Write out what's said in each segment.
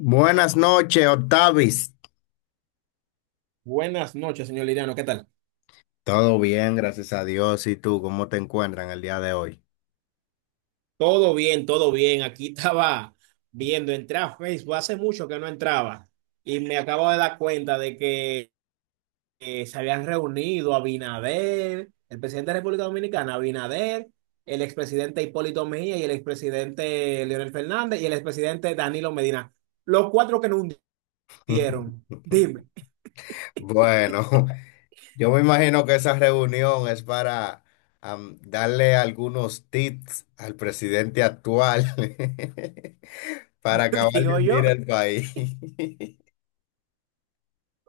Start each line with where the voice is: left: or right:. left: Buenas noches, Octavis.
right: Buenas noches, señor Liriano, ¿qué tal?
left: Todo bien, gracias a Dios. ¿Y tú cómo te encuentran el día de hoy?
right: Todo bien, todo bien. Aquí estaba viendo, entré a Facebook, hace mucho que no entraba y me acabo de dar cuenta de que se habían reunido Abinader, el presidente de la República Dominicana, Abinader, el expresidente Hipólito Mejía y el expresidente Leonel Fernández y el expresidente Danilo Medina. Los cuatro que no hundieron. Dime,
left: Bueno, yo me imagino que esa reunión es para darle algunos tips al presidente actual para acabar de
right: digo
left: hundir
right: yo,
left: el país.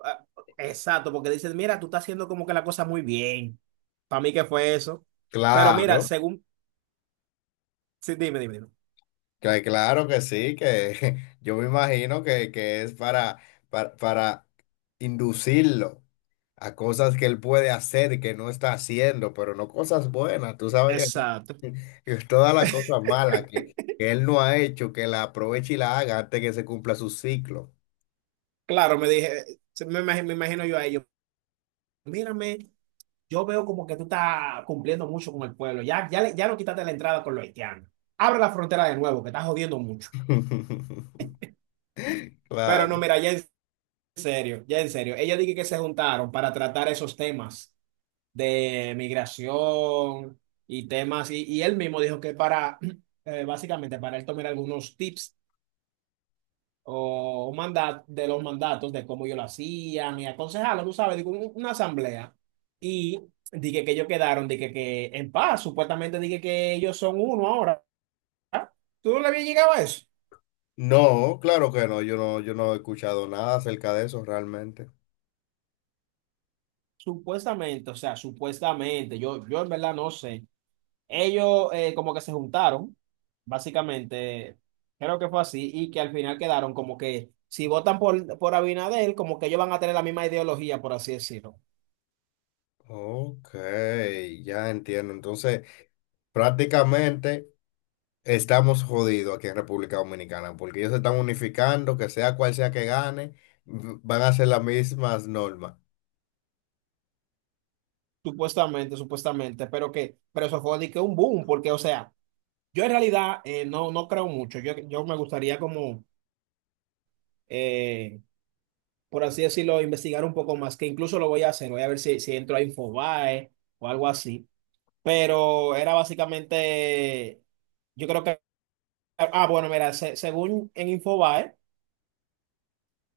right: ah, exacto, porque dicen, mira, tú estás haciendo como que la cosa muy bien. Para mí, ¿qué fue eso? Pero
left: Claro,
right: mira, según. Sí, dime, dime, dime.
left: claro que sí, que yo me imagino que es para inducirlo a cosas que él puede hacer que no está haciendo, pero no cosas buenas, tú sabes que no.
right: Exacto.
left: Que todas las cosas malas que él no ha hecho, que la aproveche y la haga antes que se cumpla su ciclo.
right: Claro, me dije, me imagino yo a ellos, mírame, yo veo como que tú estás cumpliendo mucho con el pueblo, ya, ya, ya no quitaste la entrada con los haitianos, abre la frontera de nuevo, que estás jodiendo mucho. Pero
left: Claro.
right: no, mira, ya en serio, ella dije que se juntaron para tratar esos temas de migración y temas, y él mismo dijo que para, básicamente, para él tomar algunos tips o un mandato de los mandatos, de cómo yo lo hacía, y aconsejarlo, tú sabes, digo, una asamblea. Y dije que ellos quedaron, dije que en paz, supuestamente dije que ellos son uno ahora. ¿Tú no le habías llegado a eso?
left: No, claro que no, yo no he escuchado nada acerca de eso realmente.
right: Supuestamente, o sea, supuestamente, yo en verdad no sé. Ellos como que se juntaron, básicamente, creo que fue así, y que al final quedaron como que si votan por Abinader, como que ellos van a tener la misma ideología, por así decirlo.
left: Ok, ya entiendo. Entonces, prácticamente, estamos jodidos aquí en República Dominicana porque ellos se están unificando, que sea cual sea que gane, van a ser las mismas normas.
right: Supuestamente, supuestamente, pero que, pero eso fue de que un boom, porque, o sea, yo en realidad no, no creo mucho. Yo me gustaría como, eh, por así decirlo, investigar un poco más, que incluso lo voy a hacer, voy a ver si, si entro a Infobae o algo así. Pero era básicamente, yo creo que, bueno, mira, según en Infobae,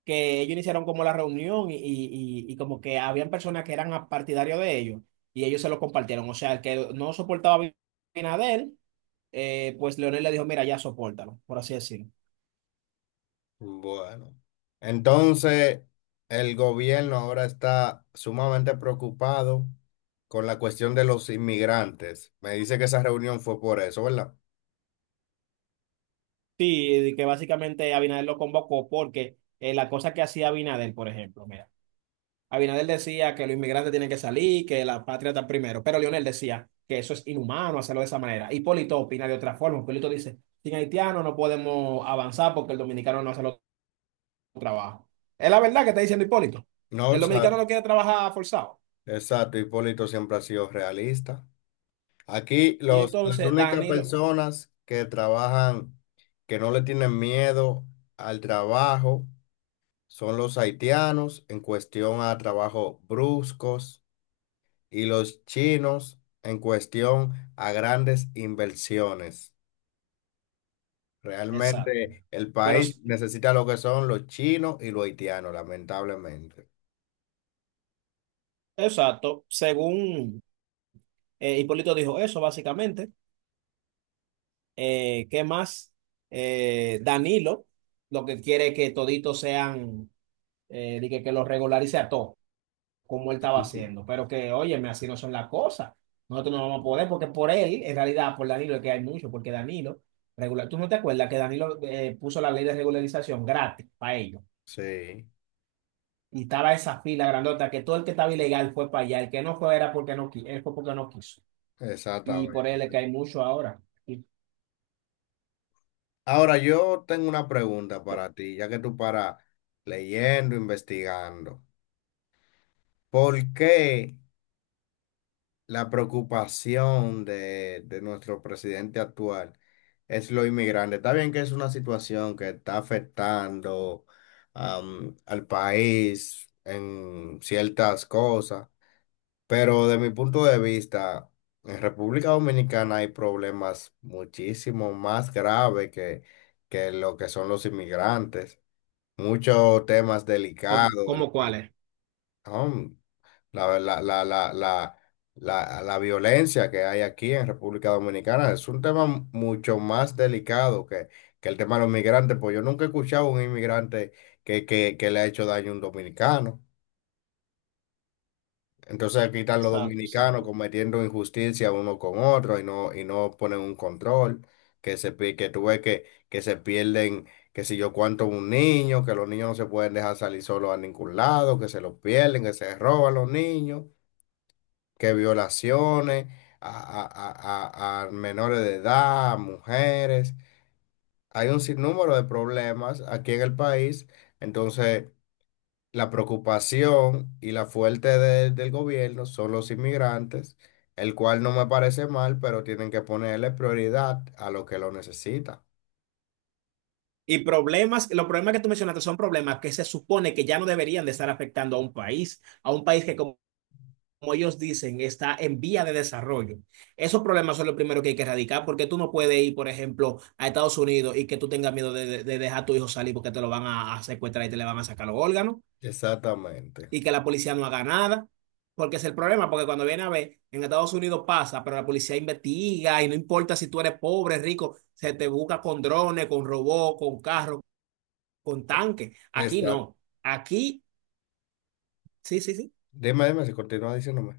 right: que ellos iniciaron como la reunión y como que habían personas que eran partidarios de ellos y ellos se lo compartieron. O sea, el que no soportaba a Abinader pues Leonel le dijo, mira, ya sopórtalo, por así decirlo.
left: Bueno, entonces el gobierno ahora está sumamente preocupado con la cuestión de los inmigrantes. Me dice que esa reunión fue por eso, ¿verdad?
right: Sí, de que básicamente Abinader lo convocó porque la cosa que hacía Abinader, por ejemplo, mira, Abinader decía que los inmigrantes tienen que salir, que la patria está primero, pero Leonel decía que eso es inhumano hacerlo de esa manera. Hipólito opina de otra forma. Hipólito dice, sin haitiano no podemos avanzar porque el dominicano no hace los trabajo. Es la verdad que está diciendo Hipólito.
left: No, o
right: El
left: sea,
right: dominicano no quiere trabajar forzado.
left: exacto, Hipólito siempre ha sido realista. Aquí
right: Y
left: los, las
right: entonces
left: únicas
right: Danilo,
left: personas que trabajan, que no le tienen miedo al trabajo, son los haitianos en cuestión a trabajos bruscos y los chinos en cuestión a grandes inversiones.
right: exacto.
left: Realmente el
right: Pero,
left: país necesita lo que son los chinos y los haitianos, lamentablemente.
right: exacto, según... Hipólito dijo eso, básicamente. ¿Qué más? Danilo, lo que quiere que toditos sean, de que lo regularice a todos, como él estaba haciendo. Pero que, óyeme, así no son las cosas. Nosotros no vamos a poder, porque por él, en realidad, por Danilo es que hay mucho, porque Danilo, regular, ¿tú no te acuerdas que Danilo puso la ley de regularización gratis para ellos?
left: Sí,
right: Y estaba esa fila grandota, que todo el que estaba ilegal fue para allá, el que no fue era porque no quiso, fue porque no quiso. Y por él es que
left: exactamente.
right: hay mucho ahora. ¿Y
left: Ahora yo tengo una pregunta para ti, ya que tú paras leyendo, investigando. ¿Por qué la preocupación de nuestro presidente actual es lo inmigrante? Está bien que es una situación que está afectando al país en ciertas cosas, pero de mi punto de vista, en República Dominicana hay problemas muchísimo más graves que lo que son los inmigrantes. Muchos temas
right: cómo,
left: delicados,
right: cómo cuál es?
left: um, la, la, la, la, la, la violencia que hay aquí en República Dominicana. Es un tema mucho más delicado que el tema de los migrantes, pues yo nunca he escuchado a un inmigrante que le ha hecho daño a un dominicano. Entonces aquí están los
right: Exacto,
left: dominicanos
right: exacto.
left: cometiendo injusticia uno con otro y no ponen un control, que se, que tú ves que se pierden, que si yo cuánto un niño, que los niños no se pueden dejar salir solos a ningún lado, que se los pierden, que se roban los niños, que violaciones a, a menores de edad, a mujeres. Hay un sinnúmero de problemas aquí en el país. Entonces, la preocupación y la fuerte del gobierno son los inmigrantes, el cual no me parece mal, pero tienen que ponerle prioridad a lo que lo necesita.
right: Y problemas, los problemas que tú mencionaste son problemas que se supone que ya no deberían de estar afectando a un país que como, como ellos dicen está en vía de desarrollo. Esos problemas son los primeros que hay que erradicar porque tú no puedes ir, por ejemplo, a Estados Unidos y que tú tengas miedo de, de dejar a tu hijo salir porque te lo van a secuestrar y te le van a sacar los órganos.
left: Exactamente.
right: Y que la policía no haga nada, porque es el problema, porque cuando viene a ver, en Estados Unidos pasa, pero la policía investiga y no importa si tú eres pobre, rico, se te busca con drones, con robots, con carros, con tanques. Aquí
left: Exacto.
right: no. Aquí, sí, sí, sí.
left: Dime, dime si continúa diciéndome.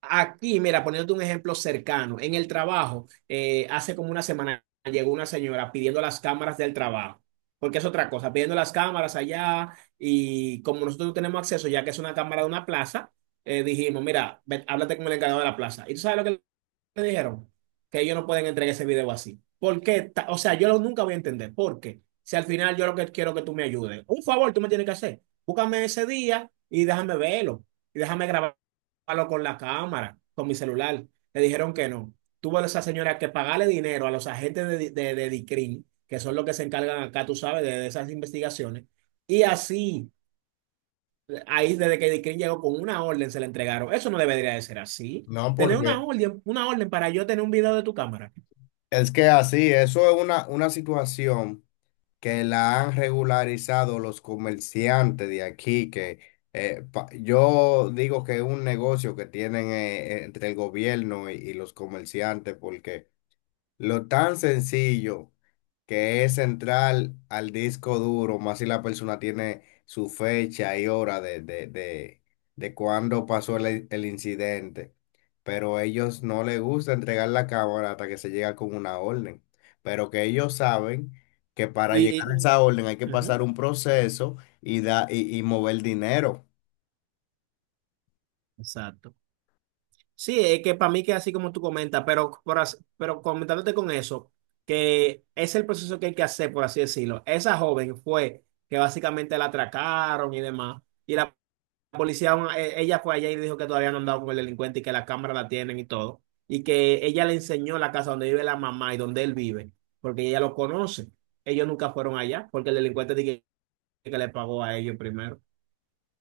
right: Aquí, mira, poniéndote un ejemplo cercano, en el trabajo, hace como una semana llegó una señora pidiendo las cámaras del trabajo, porque es otra cosa, pidiendo las cámaras allá y como nosotros no tenemos acceso, ya que es una cámara de una plaza, dijimos, mira, ven, háblate con el encargado de la plaza. ¿Y tú sabes lo que me dijeron? Que ellos no pueden entregar ese video así. ¿Por qué? O sea, nunca voy a entender. ¿Por qué? Si al final yo lo que quiero que tú me ayudes. Un favor, tú me tienes que hacer. Búscame ese día y déjame verlo. Y déjame grabarlo con la cámara, con mi celular. Le dijeron que no. Tuvo esa señora que pagarle dinero a los agentes de DICRIM, que son los que se encargan acá, tú sabes, de esas investigaciones. Y así. Ahí desde que Dick Green llegó con una orden se la entregaron. Eso no debería de ser así.
left: No,
right: Tener
left: porque
right: una orden para yo tener un video de tu cámara.
left: es que así, eso es una situación que la han regularizado los comerciantes de aquí, que yo digo que es un negocio que tienen, entre el gobierno y los comerciantes, porque lo tan sencillo que es entrar al disco duro, más si la persona tiene su fecha y hora de cuándo pasó el incidente. Pero ellos no les gusta entregar la cámara hasta que se llega con una orden. Pero que ellos saben que para
right: Y,
left: llegar a
right: y-
left: esa orden hay que
right: Ujú.
left: pasar un proceso y, da, y mover dinero.
right: Exacto. Sí, es que para mí que así como tú comentas, pero, pero comentándote con eso, que es el proceso que hay que hacer, por así decirlo. Esa joven fue que básicamente la atracaron y demás, y la policía, ella fue allá y dijo que todavía no han dado con el delincuente y que la cámara la tienen y todo. Y que ella le enseñó la casa donde vive la mamá y donde él vive, porque ella lo conoce. Ellos nunca fueron allá, porque el delincuente dije que le pagó a ellos primero.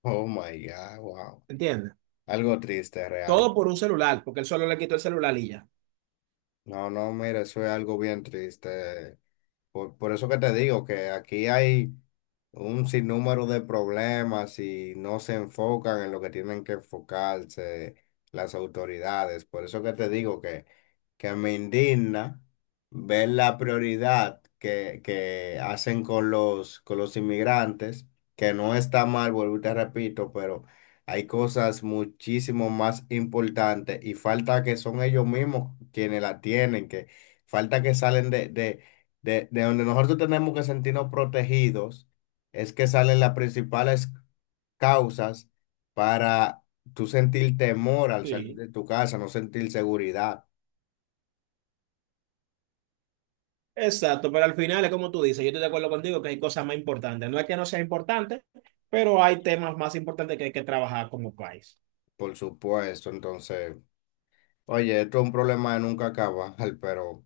left: Oh my God, wow.
right: ¿Entiendes?
left: Algo triste
right: Todo
left: realmente.
right: por un celular, porque él solo le quitó el celular y ya.
left: No, no, mira, eso es algo bien triste. Por eso que te digo que aquí hay un sinnúmero de problemas y no se enfocan en lo que tienen que enfocarse las autoridades. Por eso que te digo que me indigna ver la prioridad que hacen con los inmigrantes, que no está mal, vuelvo y te repito, pero hay cosas muchísimo más importantes y falta que son ellos mismos quienes la tienen, que falta que salen de, de donde nosotros tenemos que sentirnos protegidos, es que salen las principales causas para tú sentir temor al salir
right: Sí.
left: de tu casa, no sentir seguridad,
right: Exacto, pero al final es como tú dices, yo estoy de acuerdo contigo que hay cosas más importantes. No es que no sea importante, pero hay temas más importantes que hay que trabajar como país.
left: por supuesto. Entonces, oye, esto es un problema de nunca acabar, pero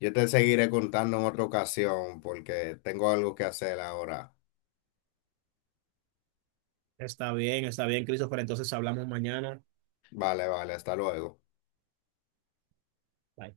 left: yo te seguiré contando en otra ocasión porque tengo algo que hacer ahora.
right: Está bien, Christopher. Entonces hablamos mañana.
left: Vale, vale, hasta luego.
right: Bye.